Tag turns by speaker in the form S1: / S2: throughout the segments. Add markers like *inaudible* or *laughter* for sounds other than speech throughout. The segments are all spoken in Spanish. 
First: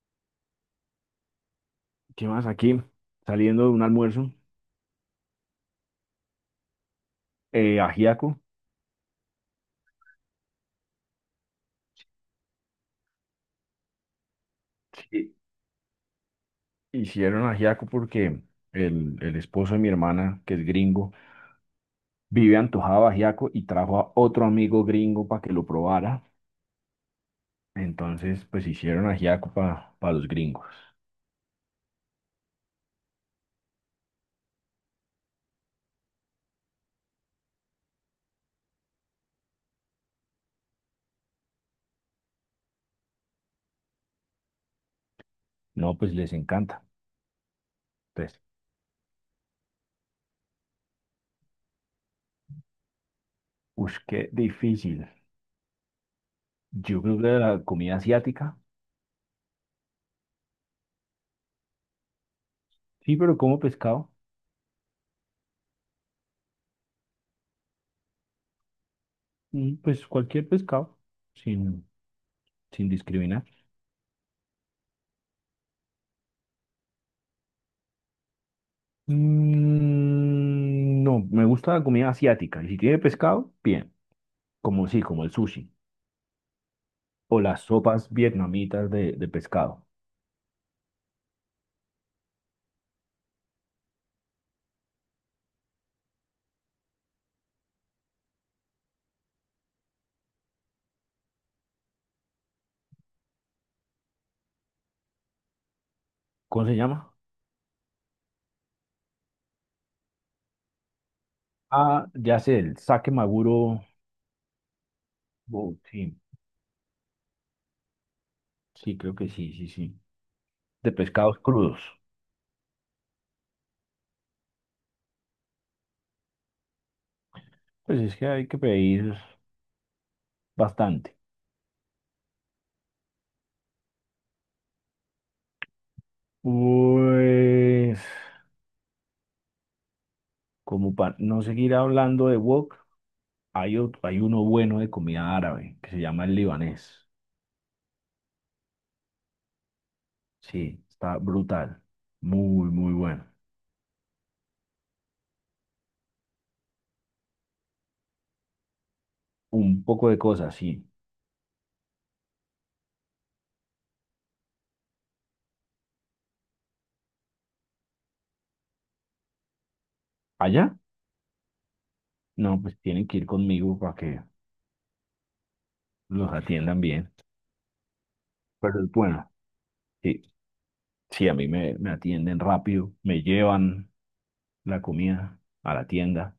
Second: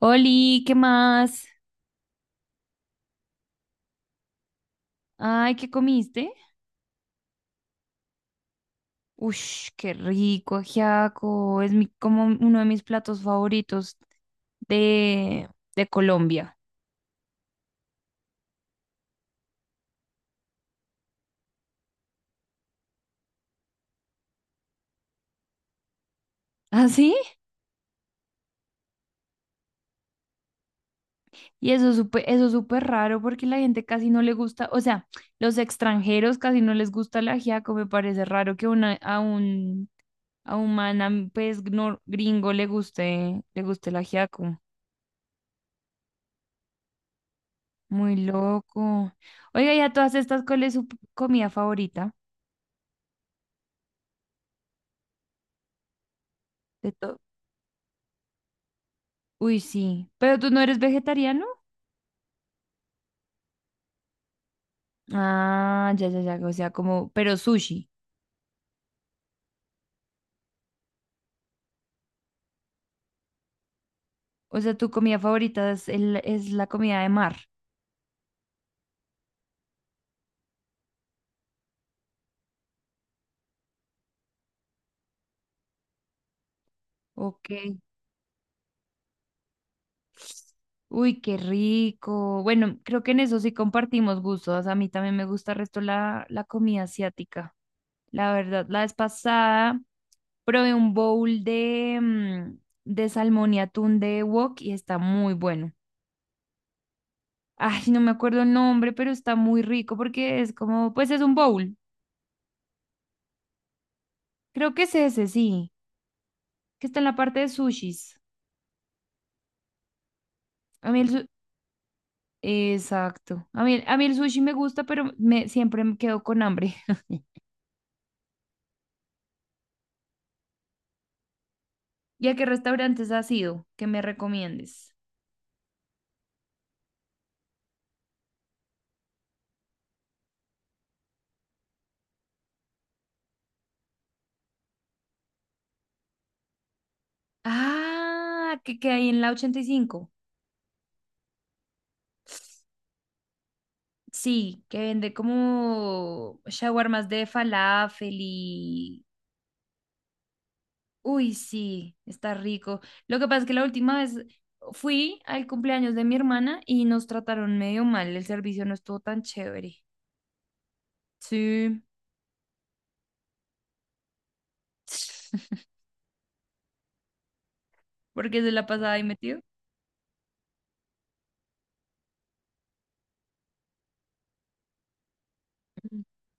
S1: Oli, ¿qué más?
S2: ¿Qué más aquí? Saliendo de un almuerzo,
S1: Ay, ¿qué comiste?
S2: ajiaco.
S1: Ush, qué rico, ajiaco. Es mi, como uno de mis platos favoritos
S2: Sí.
S1: de, de Colombia.
S2: Hicieron ajiaco porque el esposo de mi hermana, que es gringo, vive antojado de ajiaco y trajo a otro amigo gringo para que lo probara.
S1: *laughs* ¿Ah, sí?
S2: Entonces, pues hicieron ajiaco para los gringos.
S1: Y eso es súper raro porque la gente casi no le gusta, o sea, los extranjeros casi no les gusta el ajiaco. Me parece raro que una, a un man, gringo le guste el ajiaco.
S2: No, pues les encanta.
S1: Muy
S2: Entonces.
S1: loco. Oiga, ¿y a todas estas, ¿cuál es su comida favorita?
S2: Uff, qué difícil.
S1: ¿De
S2: Yo creo
S1: todo?
S2: que la comida asiática,
S1: Uy, sí. Pero tú no eres vegetariano.
S2: sí, pero como pescado,
S1: Ah, ya, ya, ya. O sea, como, pero sushi.
S2: pues cualquier pescado, sin, sin discriminar.
S1: O sea, tu comida favorita es, es la comida de mar.
S2: Mm, no, me gusta la comida asiática. Y si tiene pescado, bien. Como sí, como el sushi. O
S1: Ok.
S2: las sopas vietnamitas de pescado.
S1: Uy, qué rico. Bueno, creo que en eso sí compartimos gustos. A mí también me gusta el resto la, la comida asiática. La verdad, la vez pasada probé un bowl de, de salmón y atún de wok y está muy bueno.
S2: ¿Cómo se llama?
S1: Ay, no me acuerdo el nombre, pero está muy rico porque es como, pues es un bowl.
S2: Ah, ya sé, el sake maguro.
S1: Creo que es ese, sí,
S2: Oh, sí,
S1: que está en la parte de sushis.
S2: sí, creo que sí, sí, sí.
S1: A
S2: De
S1: mí el su-
S2: pescados crudos.
S1: Exacto. A mí el sushi me gusta, pero me, siempre me quedo con hambre. *laughs*
S2: Pues es que hay que pedir bastante.
S1: ¿Y a qué restaurantes has ido que me recomiendes?
S2: Pues, como para no seguir hablando de wok, hay uno bueno de comida árabe que se llama el libanés.
S1: Ah, que hay en la 85.
S2: Sí, está brutal. Muy, muy bueno.
S1: Sí, que vende como shawarmas de falafel y...
S2: Un poco de cosas, sí.
S1: Uy, sí, está rico. Lo que pasa es que la última vez fui al cumpleaños de mi hermana y nos trataron medio mal. El servicio no estuvo tan chévere.
S2: ¿Allá?
S1: Sí,
S2: No, pues tienen que ir conmigo para que
S1: *laughs*
S2: los atiendan bien.
S1: porque se la
S2: Pero es
S1: pasaba ahí
S2: bueno.
S1: metido.
S2: Sí, sí, a mí me atienden rápido, me llevan la comida a la tienda.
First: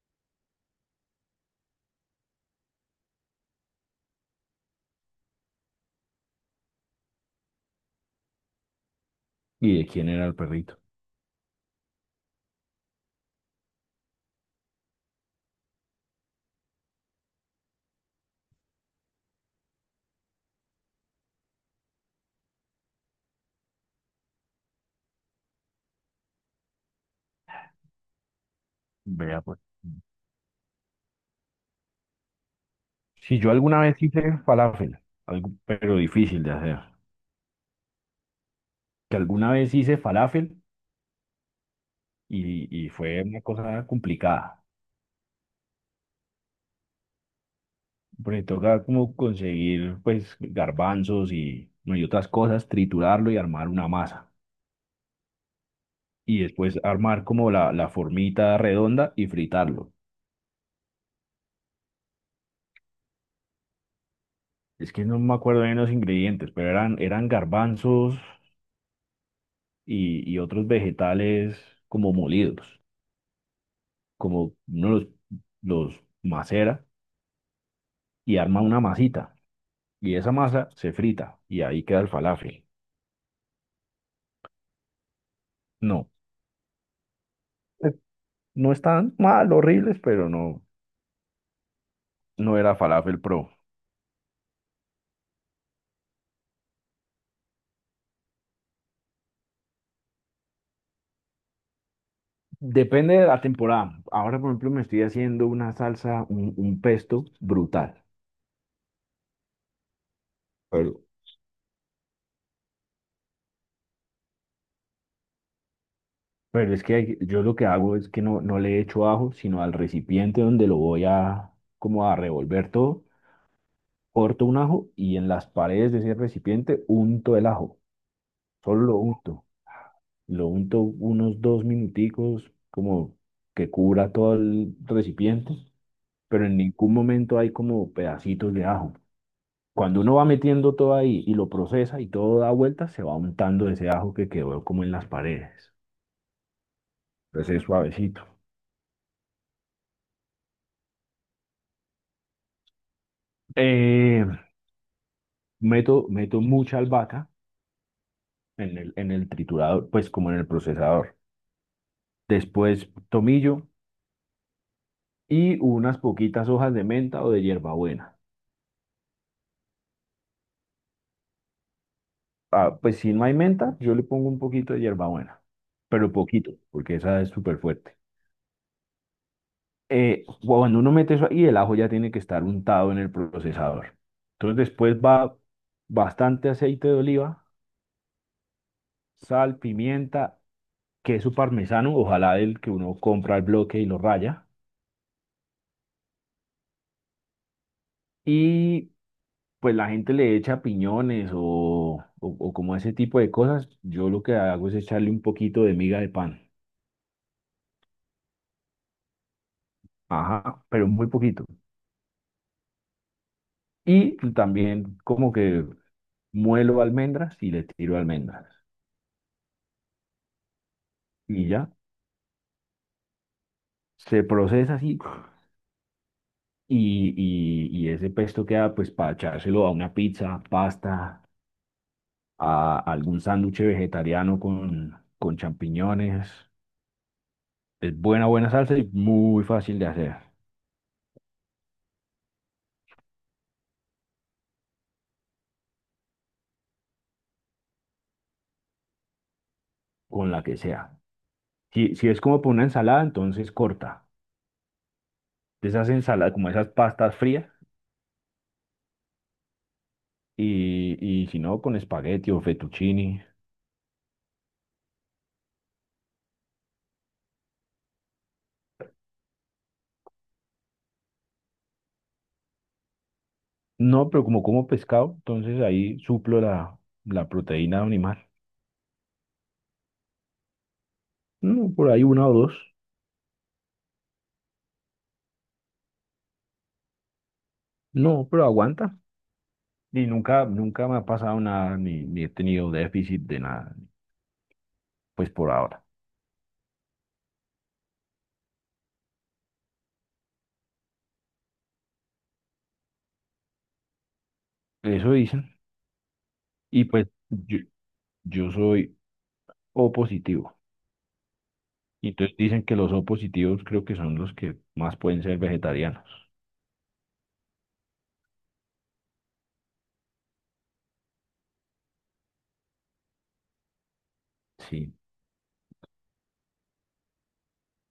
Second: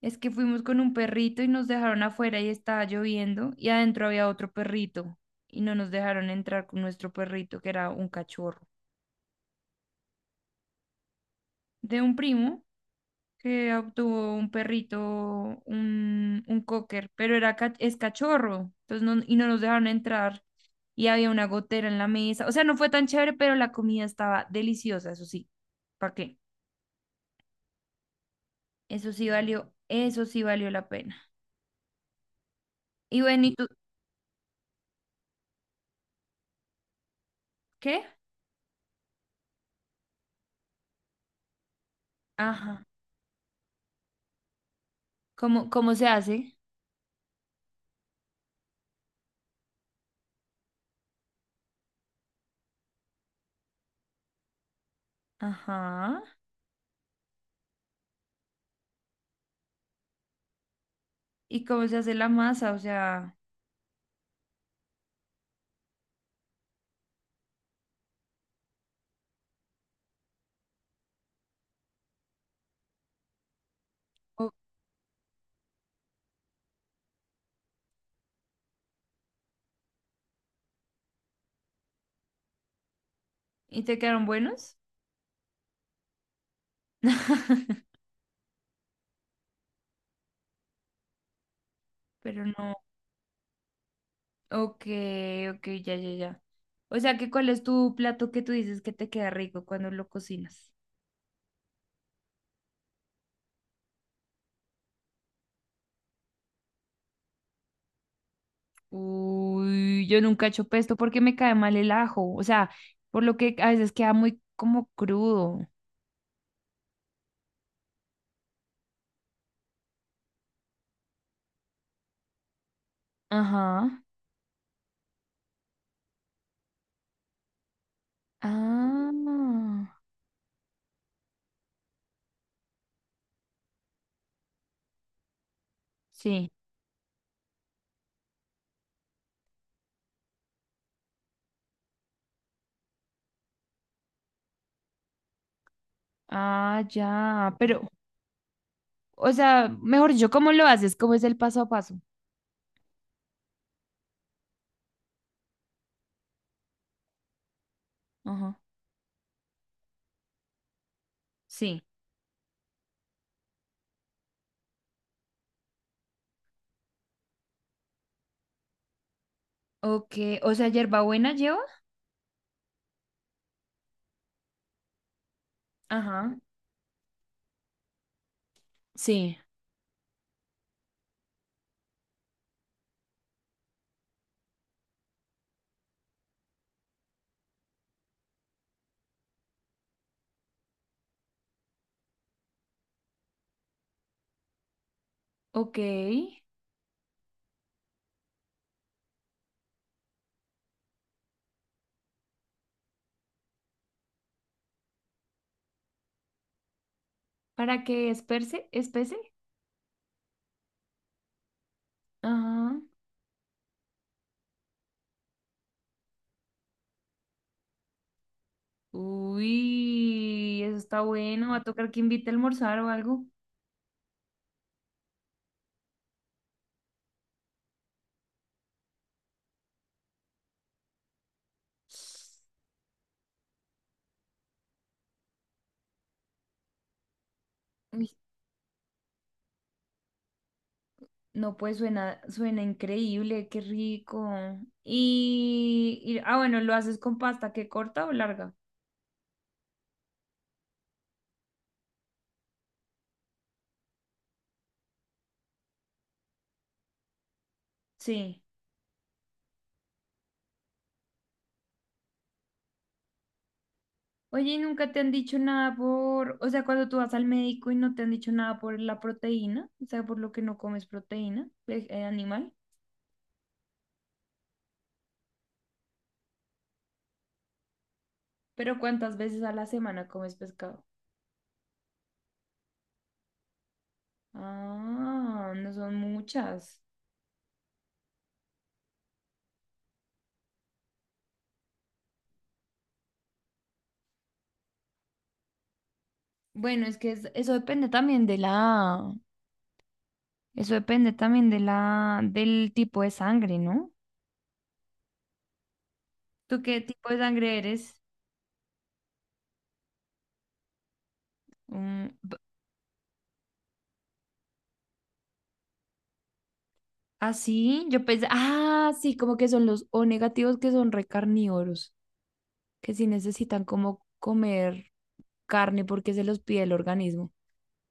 S1: Es que fuimos con un perrito y nos dejaron afuera y estaba lloviendo y adentro había otro perrito y no nos dejaron entrar con nuestro perrito que era un cachorro
S2: ¿Y de quién era el perrito?
S1: de un primo que obtuvo un perrito, un cocker, pero era es cachorro entonces no, y no nos dejaron entrar y había una gotera en la mesa. O sea, no fue tan chévere, pero la comida estaba deliciosa, eso sí. ¿Para qué?
S2: Vea, pues.
S1: Eso sí valió la pena. Y
S2: Si
S1: bueno,
S2: yo
S1: ¿y tú
S2: alguna vez hice falafel, algo, pero difícil de hacer.
S1: qué?
S2: Que alguna vez hice falafel
S1: Ajá.
S2: y fue una cosa complicada.
S1: ¿Cómo, cómo se hace?
S2: Porque toca como conseguir pues garbanzos y, no, y otras cosas, triturarlo y armar una masa.
S1: Ajá.
S2: Y después armar como la formita redonda y fritarlo.
S1: ¿Y cómo se hace la masa? O sea,
S2: Es que no me acuerdo bien los ingredientes, pero eran garbanzos y otros vegetales como molidos.
S1: o-
S2: Como uno los macera y arma una masita. Y esa masa se frita y ahí queda el falafel.
S1: ¿y te quedaron buenos?
S2: No,
S1: *laughs*
S2: eh, no están mal, horribles, pero no,
S1: Pero
S2: no
S1: no.
S2: era falafel pro.
S1: Ok, ok, ya, ya, ya. O sea, ¿que cuál es tu plato que tú dices que te queda rico cuando lo cocinas?
S2: Depende de la temporada. Ahora, por ejemplo, me estoy haciendo una salsa, un pesto brutal.
S1: Uy, yo nunca he hecho pesto
S2: Pero,
S1: porque me cae mal el ajo. O sea, por lo que a veces queda muy como crudo.
S2: pero es que yo lo que hago es que no, no le echo ajo, sino al recipiente donde lo voy a, como a revolver todo,
S1: Ajá.
S2: corto un ajo y en las paredes de ese recipiente unto el ajo. Solo lo
S1: Ah,
S2: unto. Lo unto unos dos minuticos, como que cubra todo el recipiente, pero
S1: sí.
S2: en ningún momento hay como pedacitos de ajo. Cuando uno va metiendo todo ahí y lo procesa y todo da vueltas, se va untando ese ajo que quedó como en las paredes.
S1: Ah, ya.
S2: Entonces es
S1: Pero
S2: suavecito.
S1: o sea, mejor dicho, ¿cómo lo haces? ¿Cómo es el paso a paso?
S2: Eh, Meto, meto mucha albahaca
S1: Ajá.
S2: en en el triturador, pues como en el procesador.
S1: Sí.
S2: Después tomillo y unas poquitas hojas de menta o de hierbabuena.
S1: Ok. O sea, hierbabuena lleva.
S2: Ah, pues si no hay menta, yo le pongo un poquito de hierbabuena, pero
S1: Ajá.
S2: poquito, porque esa es súper fuerte.
S1: Sí.
S2: Cuando uno mete eso ahí, el ajo ya tiene que estar untado en el procesador. Entonces después va bastante aceite de oliva, sal, pimienta, queso parmesano, ojalá el que uno compra al bloque y lo raya.
S1: Ok.
S2: Y pues la gente le echa piñones o como ese tipo de cosas. Yo lo que hago es echarle un poquito de miga de pan.
S1: ¿Para que esperse? ¿Espese?
S2: Ajá, pero muy poquito.
S1: Ajá.
S2: Y también como que muelo almendras y le tiro almendras.
S1: Uy, eso está
S2: Y
S1: bueno. Va a
S2: ya,
S1: tocar que invite a almorzar o algo.
S2: se procesa así Y, ese pesto queda pues para echárselo a una pizza, pasta, a algún sándwich vegetariano con champiñones. Es
S1: Uy,
S2: buena, buena salsa y muy fácil de hacer,
S1: no, pues suena, suena increíble, qué rico. Ah, bueno, ¿lo haces con pasta que corta o larga?
S2: con la que sea. Si, si es como para una ensalada, entonces corta. De esas ensaladas, como esas pastas frías,
S1: Sí.
S2: y, y si no, con espagueti o fettuccini.
S1: Oye, ¿y nunca te han dicho nada por, o sea, cuando tú vas al médico y no te han dicho nada por la proteína, o sea, por lo que no comes proteína animal,
S2: No, pero como como pescado, entonces ahí suplo la proteína animal.
S1: pero ¿cuántas veces a la semana comes pescado?
S2: No, por ahí una o dos.
S1: Ah, no son muchas.
S2: No, pero aguanta. Y nunca, nunca me ha pasado nada, ni, ni he tenido déficit de nada, pues por ahora.
S1: Bueno, eso depende también de la, eso depende también de la, del tipo de sangre, ¿no?
S2: Eso dicen.
S1: ¿Tú qué
S2: Y pues
S1: tipo de sangre eres?
S2: yo soy O positivo.
S1: Mm,
S2: Y
S1: b-
S2: entonces dicen que los O positivos creo que son los que más pueden ser vegetarianos.
S1: ¿Ah, así? Yo pensé, ah, sí, como que son los O negativos que son recarnívoros. Que sí necesitan como comer
S2: Sí.
S1: carne porque se los pide el organismo.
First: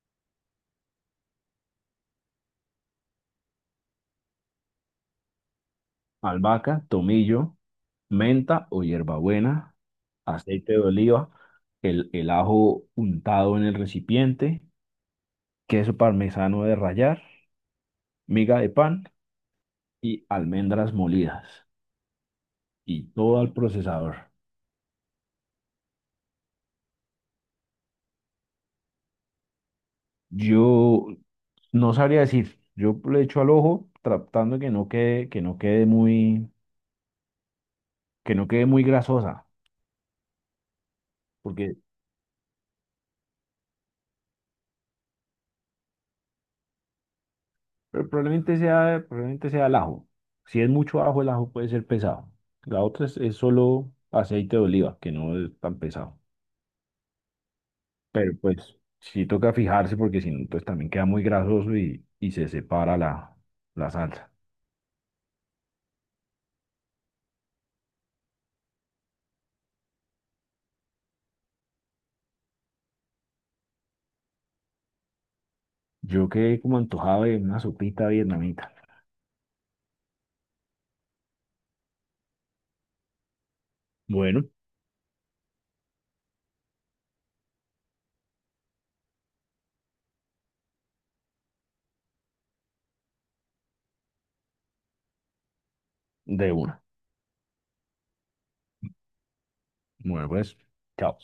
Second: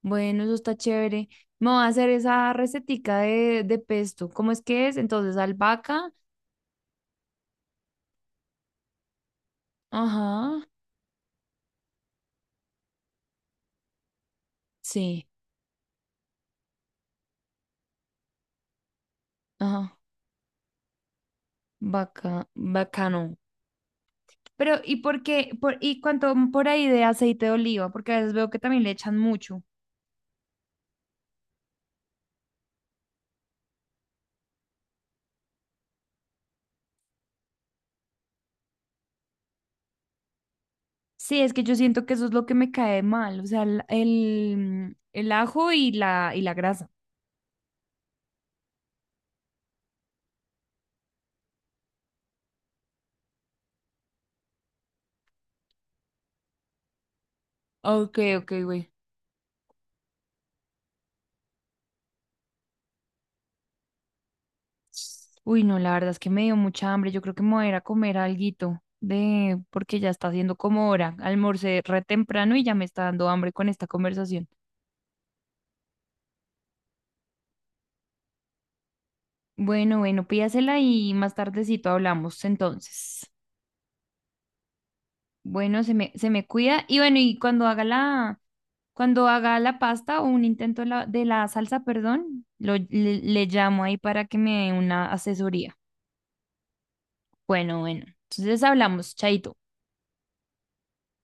S1: Bueno, eso está chévere. Me voy a hacer esa recetica de pesto. ¿Cómo es que es? Entonces, albahaca.
S2: Albahaca, tomillo, menta o hierbabuena,
S1: Ajá.
S2: aceite de oliva, el ajo untado en el recipiente,
S1: Sí.
S2: queso parmesano de rallar, miga de pan
S1: Ajá.
S2: y almendras molidas.
S1: Vaca,
S2: Y
S1: bacano.
S2: todo al procesador.
S1: Pero, ¿y por qué? Por, ¿y cuánto por ahí de aceite de oliva? Porque a veces veo que también le echan mucho.
S2: Yo no sabría decir, yo le echo al ojo tratando que no quede, que no quede muy grasosa,
S1: Sí, es que yo
S2: porque
S1: siento que eso es lo que me cae mal. O sea, el ajo y la grasa.
S2: pero probablemente sea el ajo. Si es mucho ajo, el ajo puede ser pesado. La otra es solo aceite de oliva, que no es tan pesado.
S1: Ok,
S2: Pero
S1: ok,
S2: pues
S1: güey.
S2: sí toca fijarse porque si no, pues también queda muy grasoso y se separa la salsa.
S1: Uy, no, la verdad es que me dio mucha hambre. Yo creo que me voy a ir a comer alguito de, porque ya está haciendo como hora. Almorcé re temprano y ya me está dando hambre con esta conversación.
S2: Yo quedé como antojado de una sopita vietnamita.
S1: Bueno, bueno, pídasela y más tardecito hablamos entonces.
S2: Bueno,
S1: Bueno, se me cuida. Y bueno, y cuando haga la pasta o un intento de la salsa, perdón, lo, le llamo ahí para que me dé una asesoría.
S2: de una.
S1: Bueno, bueno. Entonces hablamos, chaito.
S2: Bueno, pues, chao.